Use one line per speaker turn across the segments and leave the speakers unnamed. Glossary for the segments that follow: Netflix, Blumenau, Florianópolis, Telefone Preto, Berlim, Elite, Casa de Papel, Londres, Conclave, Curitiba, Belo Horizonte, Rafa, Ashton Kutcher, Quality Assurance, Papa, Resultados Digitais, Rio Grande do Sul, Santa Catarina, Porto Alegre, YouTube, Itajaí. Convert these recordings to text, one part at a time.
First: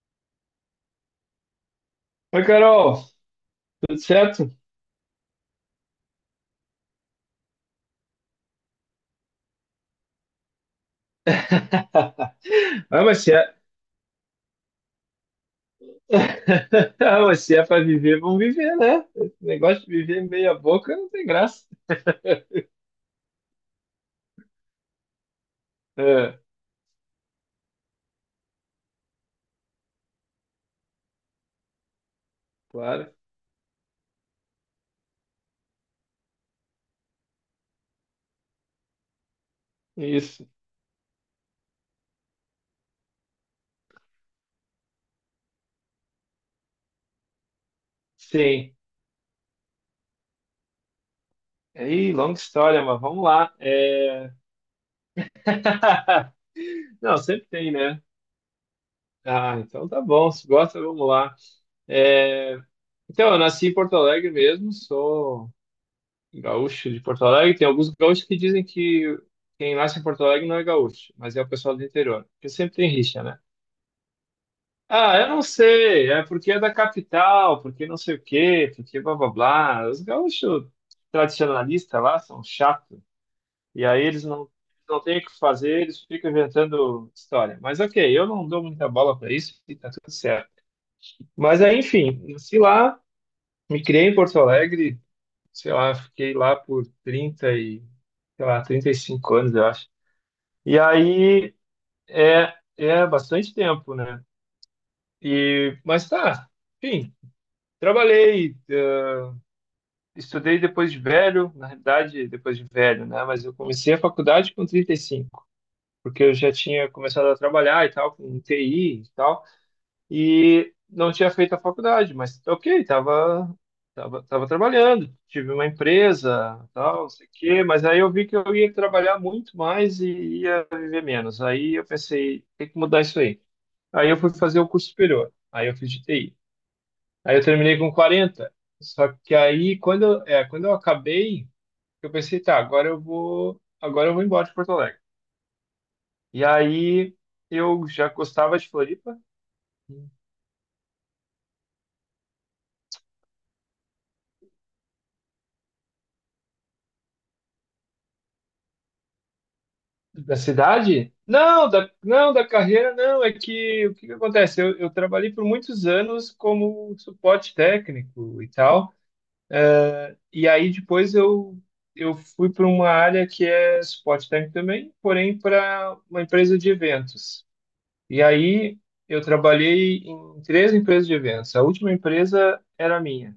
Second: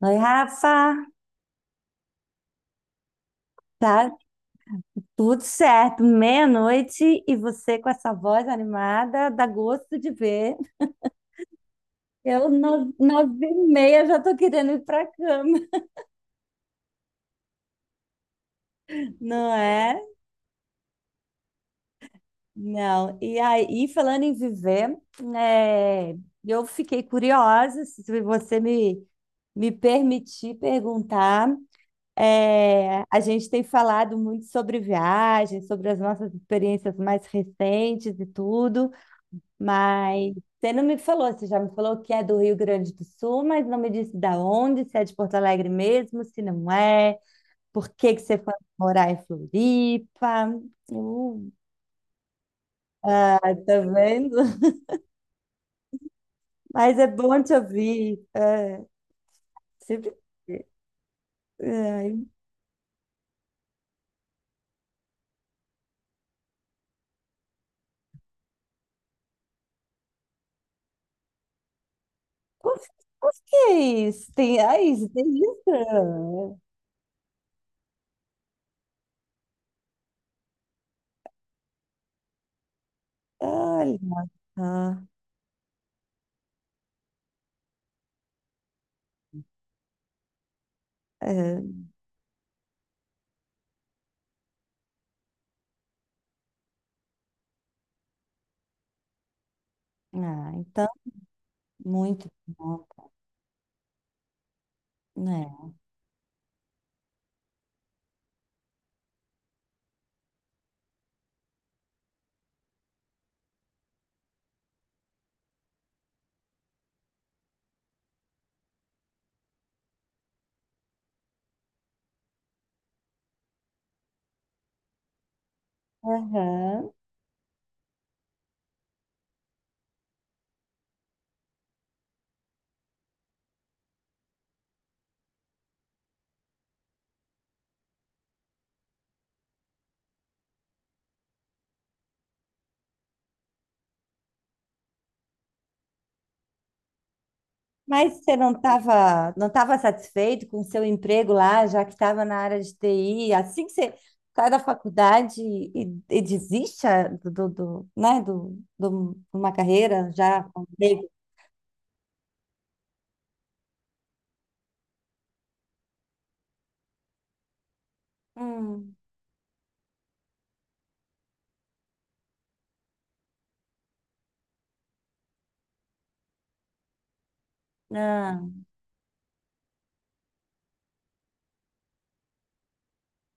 Oi, Rafa,
Oi, Carol, tudo
tá
certo?
tudo certo, meia-noite e você com essa voz animada, dá gosto de ver. Eu,
Ah, mas se
nove
é,
e meia, já tô querendo ir pra cama,
Ah, mas se é para viver, vamos viver, né? Esse
não
negócio de
é?
viver meia boca não tem graça.
Não, e aí, falando em viver, é,
É,
eu fiquei curiosa, se você me, me permitir perguntar,
claro,
a gente tem falado muito sobre viagens, sobre as nossas experiências mais recentes e tudo, mas
isso.
você não me falou, você já me falou que é do Rio Grande do Sul, mas não me disse da onde, se é de Porto Alegre mesmo, se não é, por que que você foi
Sim.
morar em Floripa. Eu-
Aí, longa história, mas vamos
Ah,
lá.
tá vendo? Mas é
Não,
bom
sempre
te
tem, né?
ouvir. É,
Ah, então tá
sempre...
bom, se gosta, vamos lá.
Ai,
É, então, eu nasci em Porto Alegre mesmo, sou gaúcho de Porto Alegre. Tem alguns gaúchos que dizem que quem nasce em Porto Alegre não é gaúcho, mas é o pessoal do interior, porque sempre
por,
tem rixa,
por
né?
que isso? Tem, ai, isso
Ah,
tem
eu não sei, é porque
isso?
é da capital, porque não sei o quê, porque blá blá blá. Os gaúchos tradicionalistas lá são chatos, e aí eles
Olha,
não
ah,
têm o que fazer, eles ficam inventando história. Mas ok, eu não dou muita bola para isso e tá tudo certo. Mas
é.
aí, enfim, nasci lá, me criei em Porto Alegre, sei lá, fiquei lá por sei lá, 35 anos, eu acho.
Ah,
E
então,
aí
muito
é,
bom,
é bastante tempo, né?
né?
E, mas tá, enfim, trabalhei, estudei depois de velho, na realidade, depois de velho, né? Mas eu comecei a faculdade com 35 porque eu já tinha começado a trabalhar e tal, com TI e tal, e não tinha feito a faculdade, mas ok, tava trabalhando, tive uma empresa,
Aham.
tal, não sei o quê, mas aí eu vi que eu ia trabalhar muito mais e ia viver menos. Aí eu pensei, tem que mudar isso aí. Aí eu fui fazer o curso superior, aí eu fiz de TI. Aí eu terminei com 40, só que aí quando eu acabei, eu pensei, tá, agora eu vou embora de Porto Alegre. E aí eu já
Mas você
gostava de Floripa.
não estava satisfeito com o seu emprego lá, já que estava na área de TI? Assim que você sai da faculdade e desiste ah, do, do, do, né, do, do- de uma carreira
Da
já com emprego?
cidade? Não, da, não, da carreira não. É que o que que acontece? Eu trabalhei por muitos anos como suporte técnico e tal.
Hum,
E aí depois eu fui para uma área que é suporte técnico também, porém para uma empresa de eventos. E
ah,
aí eu trabalhei em três empresas de eventos. A última empresa era minha.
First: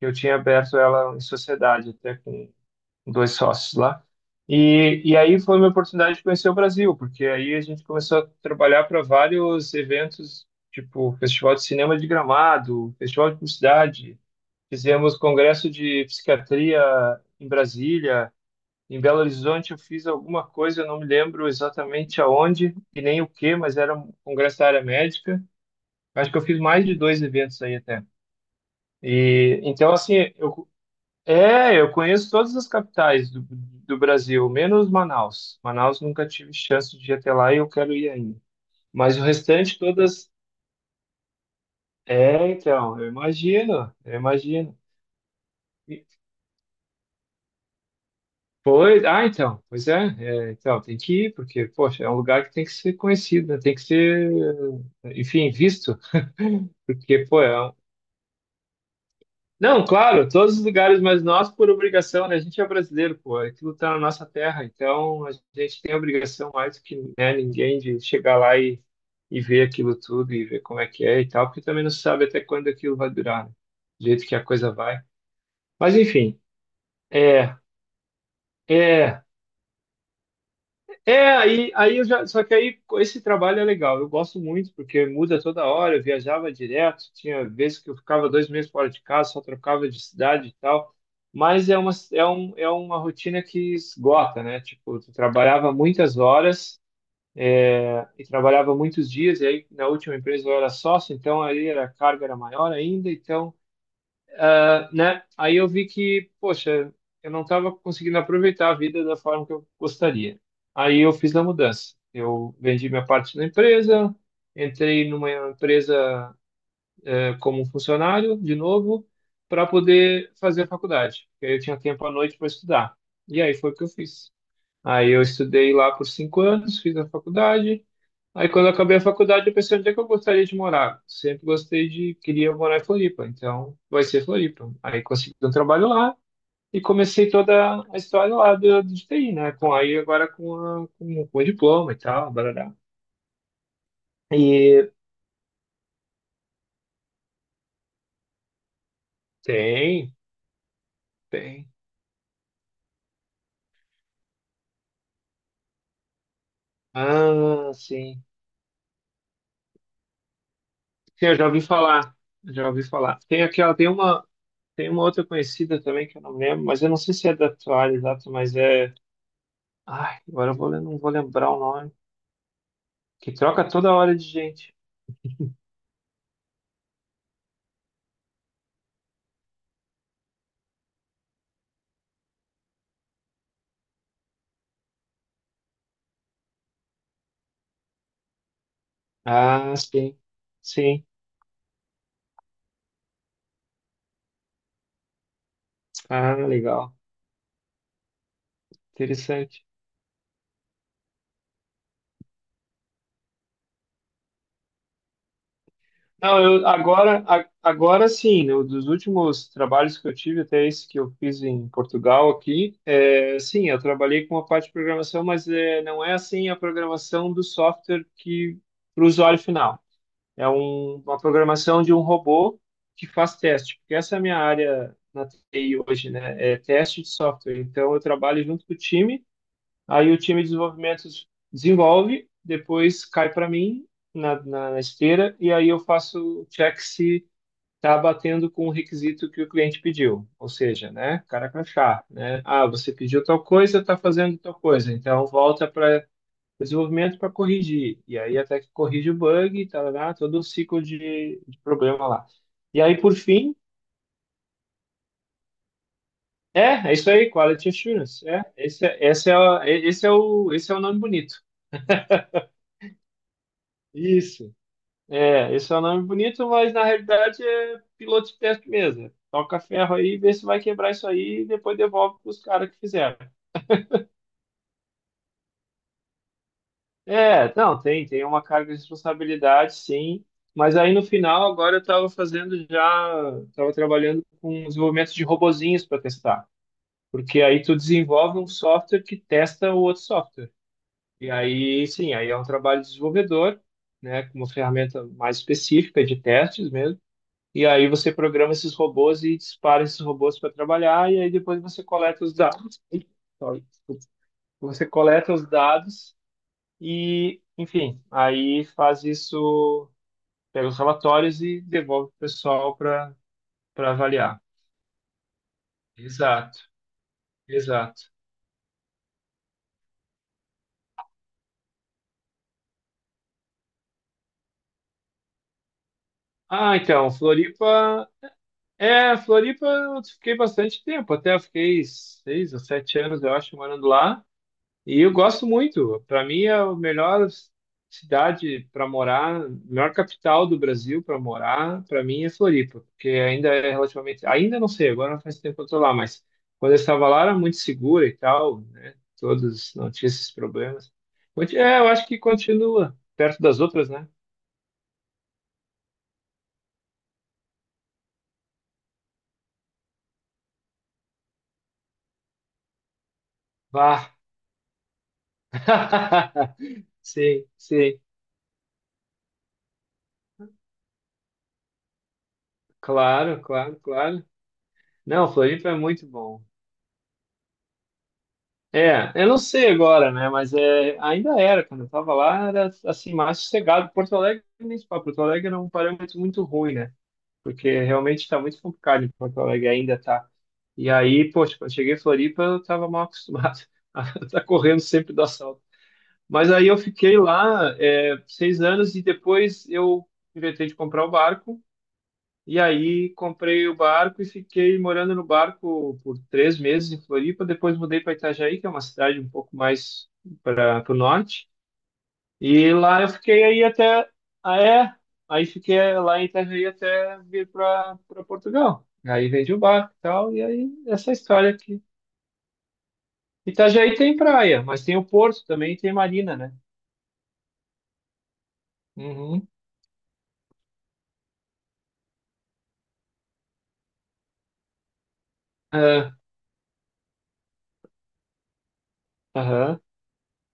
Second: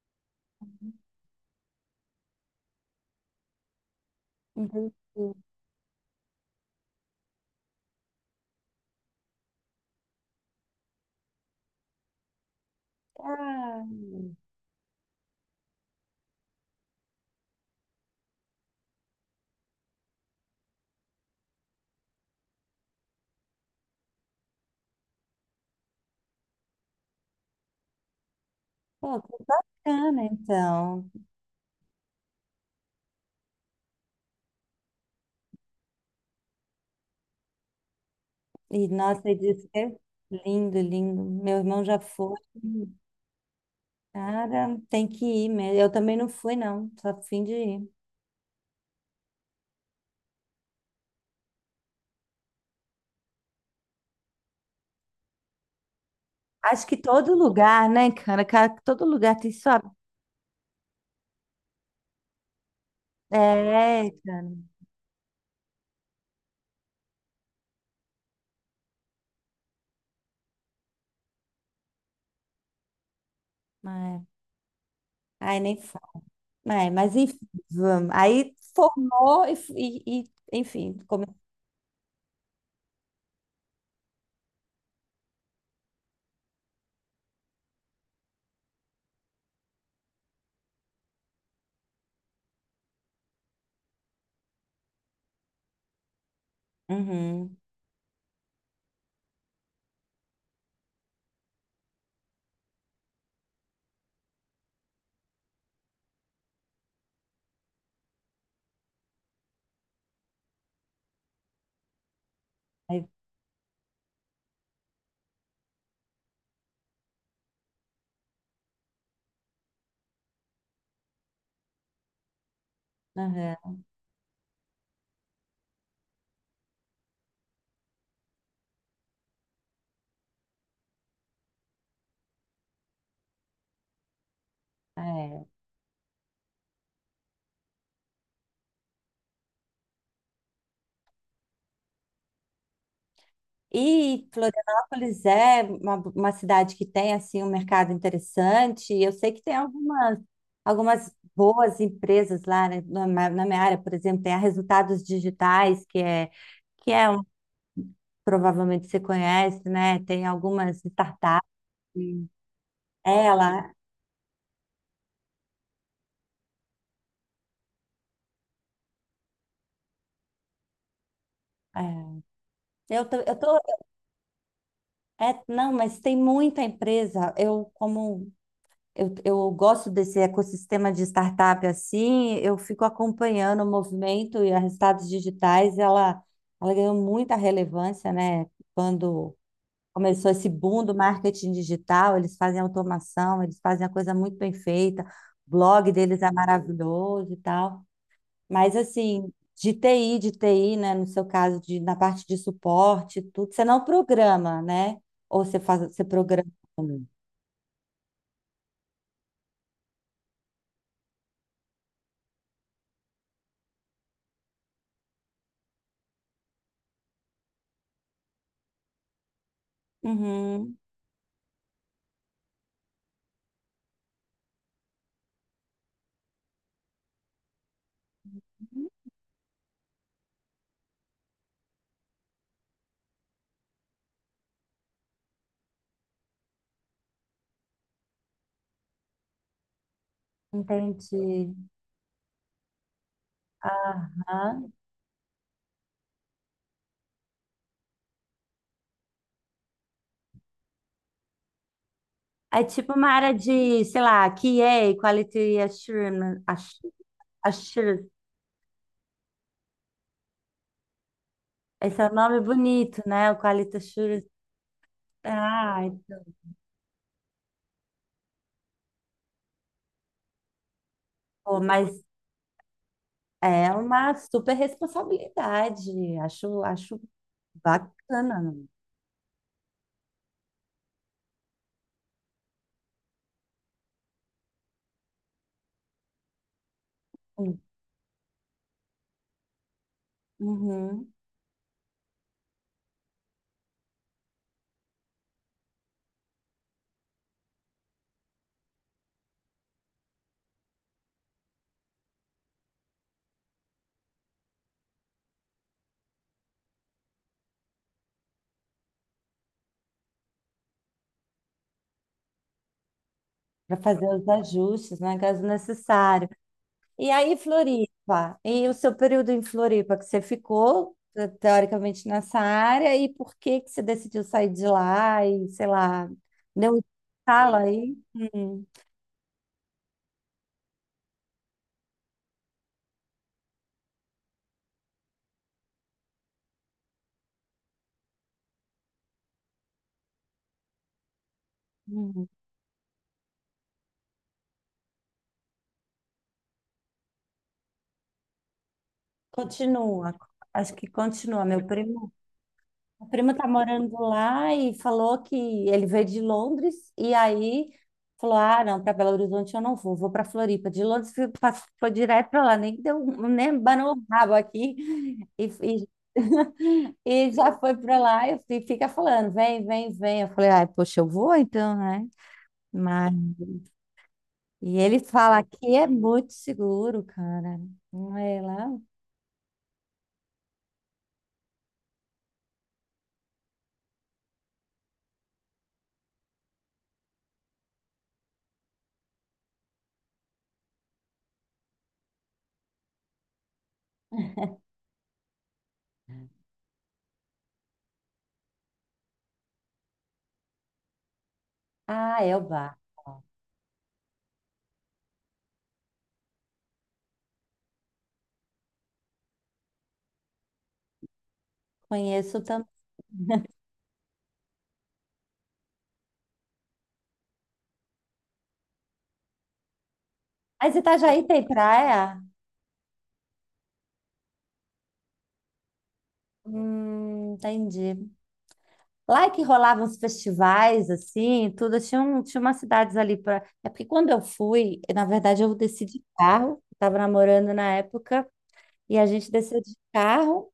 Eu tinha aberto ela em sociedade, até com dois sócios lá.
entendi.
E aí foi uma oportunidade de conhecer o Brasil, porque aí a gente começou a trabalhar para vários eventos, tipo Festival de Cinema de Gramado, Festival de
Ah,
Publicidade. Fizemos congresso de psiquiatria em Brasília, em Belo Horizonte eu fiz alguma coisa, eu não me lembro exatamente aonde e nem o que, mas era um congresso da área médica. Acho que eu fiz mais de dois eventos aí até.
pô, que
E então assim,
bacana,
eu
então.
é, eu conheço todas as capitais do Brasil, menos Manaus. Manaus nunca tive chance de ir até lá e eu quero ir ainda.
E,
Mas o
nossa, ele disse
restante
que é
todas.
lindo, lindo. Meu irmão já foi.
É, então, eu imagino, eu
Cara,
imagino.
tem que ir mesmo. Eu
E-
também não fui, não. Só fim de ir.
Pois, ah, então, pois é, então, tem que ir, porque, poxa, é um lugar que tem que ser conhecido, né? Tem que ser, enfim, visto.
Acho que
Porque,
todo
pô, é um.
lugar, né, cara? Cara, todo lugar tem sua.
Não, claro, todos os lugares, mas nós por obrigação, né? A gente é brasileiro, pô, aquilo tá na
É,
nossa
cara.
terra, então a gente tem a obrigação mais do que, né, ninguém de chegar lá e ver aquilo tudo e ver como é que é e tal, porque também não se sabe até quando aquilo vai durar, né? Do
Ai,
jeito que a coisa vai.
ai, nem
Mas
fala.
enfim,
Ai, mas enfim,
é,
vamos. Aí
é,
formou e, enfim. Come...
Aí eu já, só que aí esse trabalho é legal, eu gosto muito, porque muda toda hora, eu viajava direto, tinha vezes que eu ficava 2 meses fora de casa, só trocava de cidade e tal, mas é uma rotina que esgota, né? Tipo, tu trabalhava muitas horas
Uhum.
e trabalhava muitos dias, e aí na última empresa eu era sócio, então aí era, a carga era maior ainda, então né? Aí eu vi que, poxa, eu não estava conseguindo aproveitar a vida da forma que eu gostaria. Aí eu fiz a mudança. Eu vendi minha
Aí,
parte da empresa, entrei numa empresa como funcionário de novo para poder fazer a faculdade, porque aí eu tinha tempo à noite para estudar. E aí foi o
aham,
que eu fiz. Aí eu estudei lá por 5 anos, fiz a faculdade. Aí quando eu acabei a faculdade, eu pensei onde é que eu gostaria de morar. Sempre gostei de, queria morar em Floripa, então vai ser Floripa. Aí consegui
é.
um trabalho lá e comecei toda a história lá de TI, né? Com aí agora com o diploma e tal, barará.
E
E
Florianópolis é uma cidade que tem assim um mercado interessante. Eu sei que tem
tem,
algumas, algumas
tem.
boas empresas lá, né? Na minha área, por exemplo, tem a Resultados Digitais, que é um
Ah, sim.
provavelmente você conhece, né? Tem algumas
Sim, eu já
startups.
ouvi falar,
Sim.
já ouvi falar.
Ela,
Tem uma outra conhecida também que eu não lembro, mas eu não sei se é da tua área exata, mas é. Ai, agora eu vou, lem- não vou lembrar o nome.
é, eu tô,
Que
eu tô,
troca toda hora de gente.
é, não, mas tem muita empresa. Eu gosto desse ecossistema de startup assim, eu fico acompanhando o movimento e a resultados digitais. Ela ganhou muita relevância, né? Quando
Ah, sim.
começou esse boom do
Sim.
marketing digital, eles fazem automação, eles fazem a coisa muito bem feita. O blog deles é
Ah, legal.
maravilhoso e tal. Mas assim,
Interessante.
de TI, de TI né? No seu caso, de, na parte de suporte, tudo, você não programa, né? Ou você faz, você
Não,
programa.
eu agora, agora sim, dos últimos trabalhos que eu tive, até esse que eu fiz em Portugal aqui, é, sim, eu trabalhei com a parte de programação, mas é, não é assim a programação do software que para o usuário final. É
Uhum,
um, uma programação de um robô que faz teste, porque essa é a minha área na TI hoje, né? É teste de software. Então, eu trabalho junto com o time. Aí o time de desenvolvimento desenvolve, depois cai para mim na esteira, e aí eu faço o check se está batendo com o requisito que o cliente pediu. Ou seja, né, cara
entendi.
crachá, né? Ah, você pediu tal coisa, está fazendo tal
Aham.
coisa, então volta para desenvolvimento para corrigir. E aí até que corrige o bug, tá, lá, todo o ciclo de problema lá.
É
E
tipo
aí,
uma
por
área
fim,
de, sei lá, QA, Quality Assurance.
é,
Assu-
é isso aí, Quality
Assurance.
Assurance. Esse é o nome bonito.
Esse é o nome bonito, né? O Quality Assurance.
Isso. É, esse é um
Ah,
nome bonito, mas na realidade é piloto de teste mesmo. Toca ferro aí, vê se vai quebrar isso aí e
pô,
depois
mas
devolve para os caras que fizeram.
é uma super responsabilidade. Acho, acho
É, não, tem uma
bacana.
carga de responsabilidade, sim. Mas aí no final, agora eu estava fazendo já, estava trabalhando com um desenvolvimento de robozinhos para testar. Porque aí tu desenvolve um software que testa o outro software.
Uhum.
E aí, sim, aí é um trabalho de desenvolvedor, né, com uma ferramenta mais específica de testes mesmo. E aí você programa esses robôs e dispara esses robôs para trabalhar, e aí depois você coleta os dados. Ih, sorry, desculpa. Você coleta os dados e, enfim, aí faz isso, pega os relatórios e devolve para o pessoal para
Para
para
fazer os
avaliar.
ajustes, né, caso necessário.
Exato,
E aí,
exato.
Floripa, e o seu período em Floripa, que você ficou, teoricamente, nessa área, e por que que você decidiu sair de lá e, sei lá, deu
Ah,
um
então,
estalo aí?
Floripa.
Hum,
É, Floripa eu fiquei bastante tempo, até eu fiquei 6 ou 7 anos, eu acho, morando lá. E eu gosto muito. Para mim é a melhor cidade para morar, melhor capital do Brasil para morar. Para mim
hum.
é Floripa, porque ainda é relativamente, ainda não sei, agora não faz tempo que eu tô lá, mas quando eu estava lá era muito segura e tal, né? Todos não tinham
Continua,
esses
acho que
problemas.
continua, meu
É, eu acho
primo.
que continua
A prima
perto
tá
das outras,
morando
né?
lá e falou que ele veio de Londres e aí falou: "Ah, não, para Belo Horizonte eu não vou, vou para Floripa". De Londres foi direto para lá, nem deu, nem banou o
Vá.
rabo aqui e, e
Sim,
já foi para
sim.
lá e fica falando: "Vem, vem, vem". Eu falei: "Ai, poxa, eu vou então, né?". Mas
Claro, claro, claro.
e ele
Não,
fala
Floripa é
que é
muito
muito
bom.
seguro, cara. Não é lá?
É, eu não sei agora, né? Mas é, ainda era, quando eu tava lá, era assim, mais sossegado. Porto Alegre, nem se fala, Porto Alegre era um parâmetro muito ruim, né? Porque realmente está muito complicado em Porto Alegre, ainda tá. E aí, poxa, quando eu cheguei em Floripa, eu tava mal acostumado a estar correndo sempre do assalto. Mas aí eu fiquei lá, é, 6 anos e depois eu inventei de comprar o barco.
Ah, é o
E
bar.
aí comprei o barco e fiquei morando no barco por 3 meses em Floripa. Depois mudei para Itajaí, que é uma cidade um pouco mais para o norte.
Conheço também.
E lá eu fiquei aí até. Ah, é? Aí fiquei lá em Itajaí até vir para Portugal. Aí vendi o barco e tal. E aí
Mas você tá já
essa
tem
história aqui.
praia?
Itajaí tem praia, mas tem o porto também e tem marina, né?
Entendi. Lá é que
Uhum.
rolavam os festivais, assim, tudo. Tinha, um, tinha umas cidades ali para. É porque quando eu fui, na verdade, eu desci de
Ah,
carro, estava namorando na época, e a gente desceu de
aham,
carro,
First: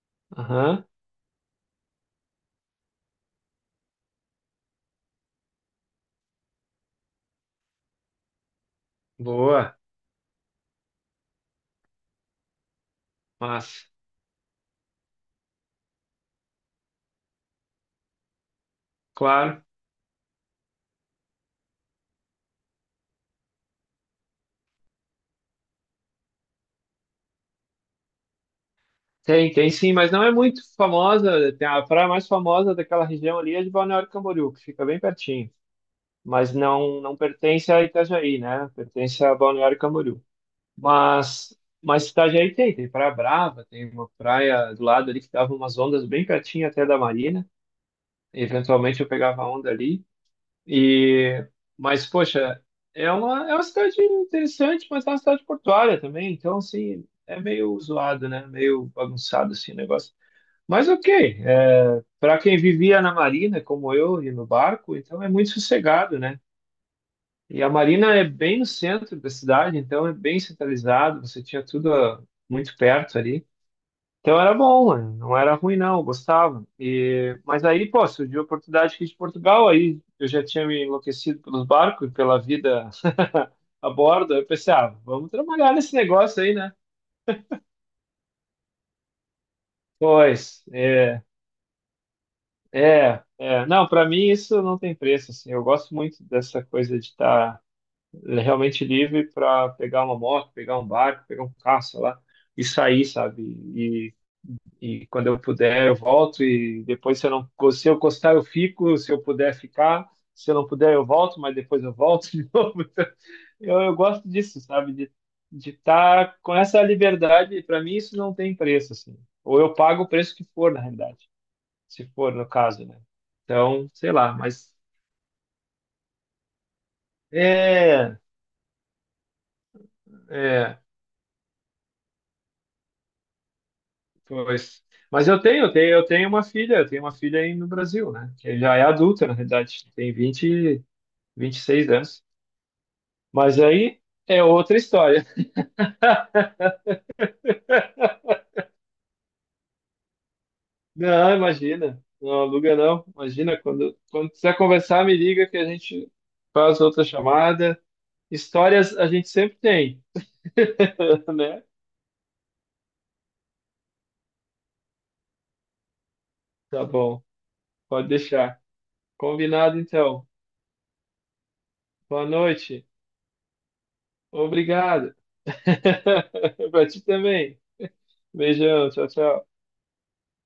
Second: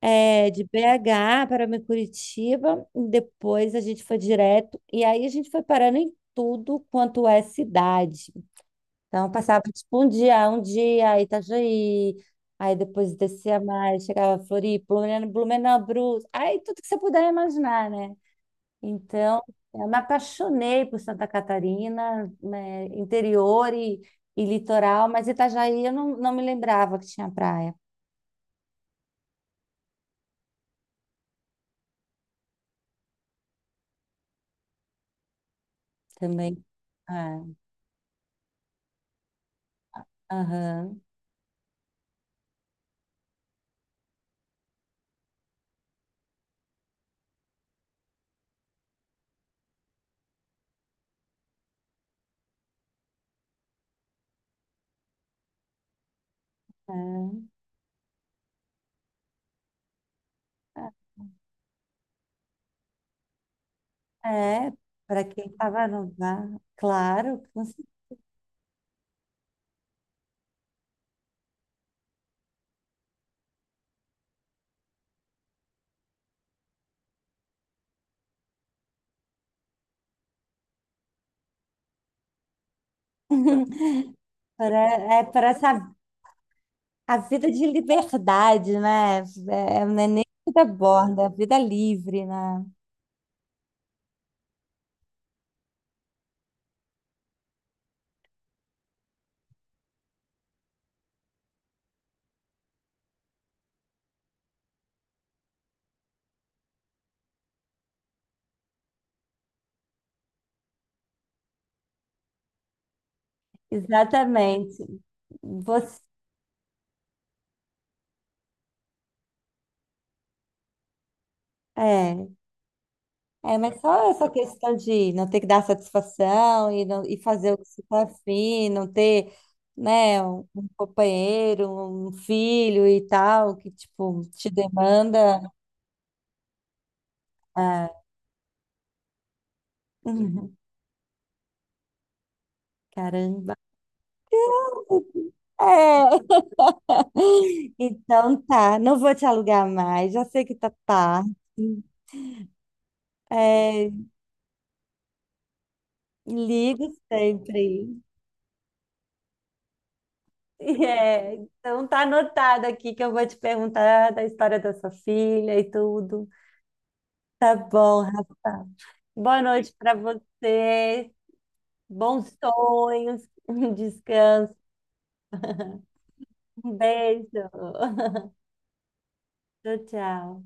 é, de
aham.
BH para Curitiba, e depois a gente foi direto, e aí a gente foi parando em tudo quanto é cidade. Então, eu passava,
Boa.
tipo, um dia, Itajaí, aí depois descia
Mas,
mais, chegava a Floripa, Blumenau, Blumenau, Brus, aí tudo que você puder imaginar, né? Então,
claro.
eu me apaixonei por Santa Catarina, né, e litoral, mas Itajaí eu não, não me lembrava que tinha praia
Tem sim, mas não é muito famosa. Tem a praia mais famosa daquela região ali é de Balneário Camboriú, que fica bem pertinho. Mas
também.
não,
É,
não pertence a Itajaí, né? Pertence a Balneário Camboriú.
aham,
Mas, mas Itajaí tem Praia Brava, tem uma praia do lado ali que dava umas ondas bem pertinho até da marina. Eventualmente eu pegava onda ali. E, mas, poxa, é uma cidade interessante, mas é uma cidade portuária também. Então, assim, é meio zoado, né? Meio bagunçado assim, o negócio. Mas ok, é, para quem vivia na marina, como eu, e no
é, é,
barco, então
para
é
quem
muito
estava no
sossegado, né?
bar, claro,
E
com
a
cer-
marina é bem no centro da cidade, então é bem centralizado, você tinha tudo muito perto ali. Então era bom, mano, não era ruim não, eu gostava. Mas aí, pô, surgiu a oportunidade aqui de Portugal, aí eu já tinha me enlouquecido pelos barcos, e pela vida a bordo, aí eu pensei, ah,
para- é
vamos
para
trabalhar
saber
nesse negócio aí, né?
a vida de liberdade, né? É, é, não é nem
Pois,
vida borda,
é.
é vida livre, né?
Não, para mim isso não tem preço, assim, eu gosto muito dessa coisa de estar realmente livre para pegar uma moto, pegar um barco, pegar um carro, sei lá, e sair, sabe, e, e quando eu puder eu volto e depois se eu não, se eu gostar eu fico, se eu puder ficar, se eu não puder eu volto, mas depois eu volto de novo. Então, eu gosto disso,
Exatamente.
sabe, de
Você,
estar com essa liberdade, para mim isso não tem preço, assim, ou eu pago o preço que for, na realidade se
é,
for no caso, né?
é, mas
Então,
só
sei
essa
lá, mas
questão de não ter que dar satisfação e, não, e fazer o que você está
é,
afim, não ter, né, um
é,
companheiro, um filho e tal, que, tipo, te
pois. Mas
demanda.
eu tenho uma filha aí no
Ah,
Brasil, né? Que já é adulta, na realidade, tem 26 anos.
caramba.
Mas aí é outra história.
É. Então tá, não vou te alugar mais, já sei que tá tarde.
Não, imagina, não aluga não. Imagina,
É,
quando quiser conversar, me liga que a gente faz
ligo
outra
sempre.
chamada. Histórias a gente sempre tem,
É,
né?
então tá anotado aqui que eu vou te perguntar da história da sua filha e tudo.
Tá bom,
Tá bom,
pode deixar.
Rafa. Boa noite
Combinado
para
então.
você.
Boa
Bons
noite.
sonhos. Descanso.
Obrigado.
Um
Pra ti
beijo.
também. Beijão, tchau, tchau.
Tchau, tchau.